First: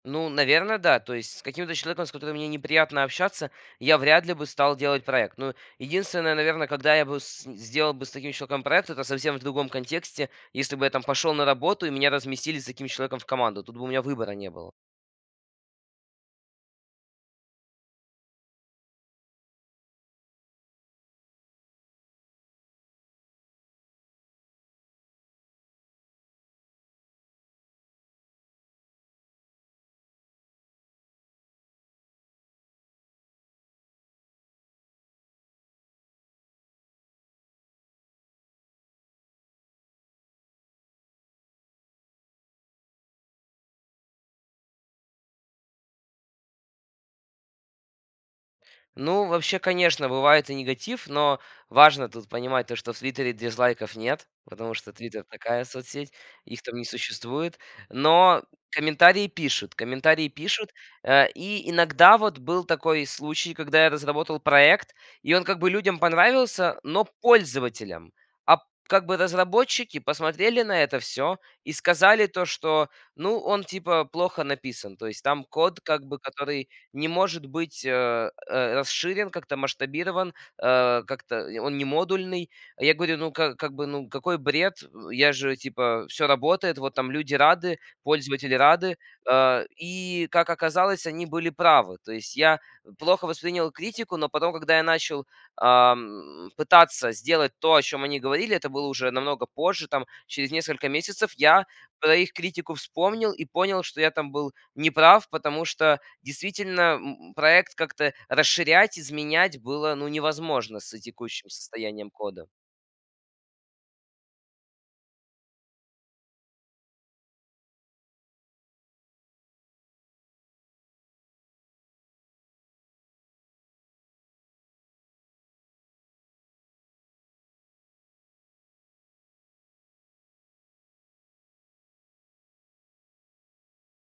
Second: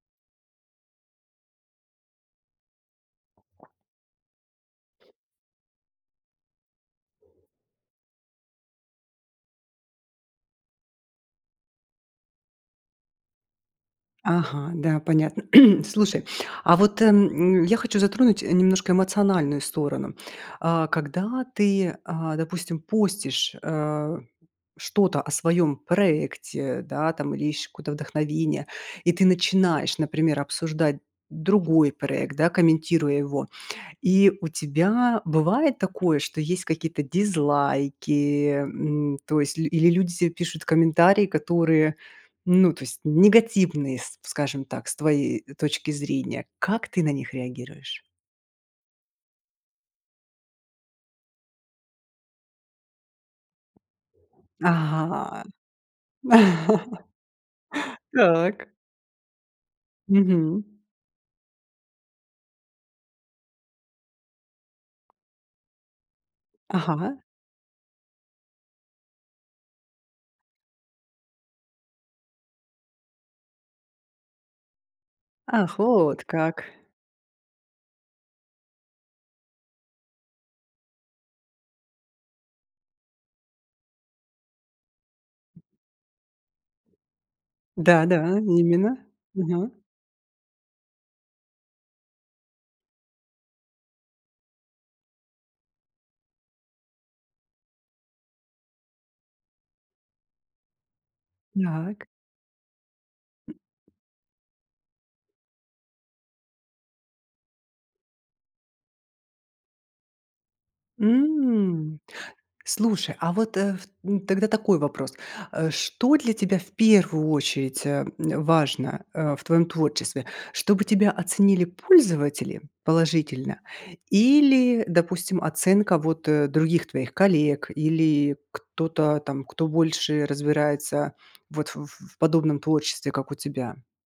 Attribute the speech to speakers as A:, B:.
A: Ну, наверное, да. То есть с каким-то человеком, с которым мне неприятно общаться, я вряд ли бы стал делать проект. Ну, единственное, наверно, когда я бы с сделал с таким человеком проект, это совсем в другом контексте. Если бы я там пошел на работу и меня разместили с таким человеком в команду. Тут бы у меня выбора не
B: Ага,
A: было.
B: да, понятно. Слушай, а вот эм, м, я хочу затронуть, э, немножко эмоциональную сторону. А когда ты, а, допустим, постишь, э, что-то о своём проекте, да, там, или ищешь какое-то вдохновение, и ты начинаешь, например, обсуждать другой проект, да, комментируя его. И у тебя бывает такое, что есть какие-то дизлайки, м. То есть ль или люди тебе пишут комментарии, которые, ну, то есть негативные, с скажем так, с твоей, э, точки зрения. Как ты на них реагируешь?
A: Ну вообще, конечно, бывает и негатив, но важно тут понимать то, что в "Твитере" дизлайков нет, потому что "Твитер"-
B: Ага.
A: такая соцсеть, их там не существует. Но
B: Так.
A: комментарии пишут, комментарии
B: Мгм.
A: пишут. А, и иногда вот был такой случай, когда я разработал проект, и он как бы людям понравился, но
B: Ага.
A: пользователям. А, п как бы разработчики посмотрели на это всё и сказали то, что: "Ну, он типа плохо написан". То есть там
B: Ах,
A: код как бы,
B: вот как.
A: который не может быть, а, э, расширен, как-то масштабирован, э, как-то, э, он не модульный. А я говорю: "Ну, как как бы, ну, какой бред". Э, я же, типа, всё работает. Вот там люди рады,
B: Да да,
A: пользователи
B: именно
A: рады. Э,
B: ага.
A: и, как оказалось, они были правы. То есть я плохо воспринял критику, но потом, когда я начал, ам, пытаться сделать то, о чем они говорили, это было уже намного позже, там через несколько месяцев, я
B: Так.
A: про их критику вспомнил и понял, что я там был неправ, потому что действительно, м м проект как-то расширять, изменять было, ну, невозможно с текущим
B: М.
A: состоянием кода.
B: Слушай, а вот, э, ф м, тогда такой вопрос. Э, что для тебя в первую очередь, а, э, важно, э, в твоём творчестве: чтобы тебя оценили пользователи положительно или, допустим, оценка вот, э, других твоих коллег или кто-то, там, кто больше разбирается вот в в подобном творчестве, как у тебя?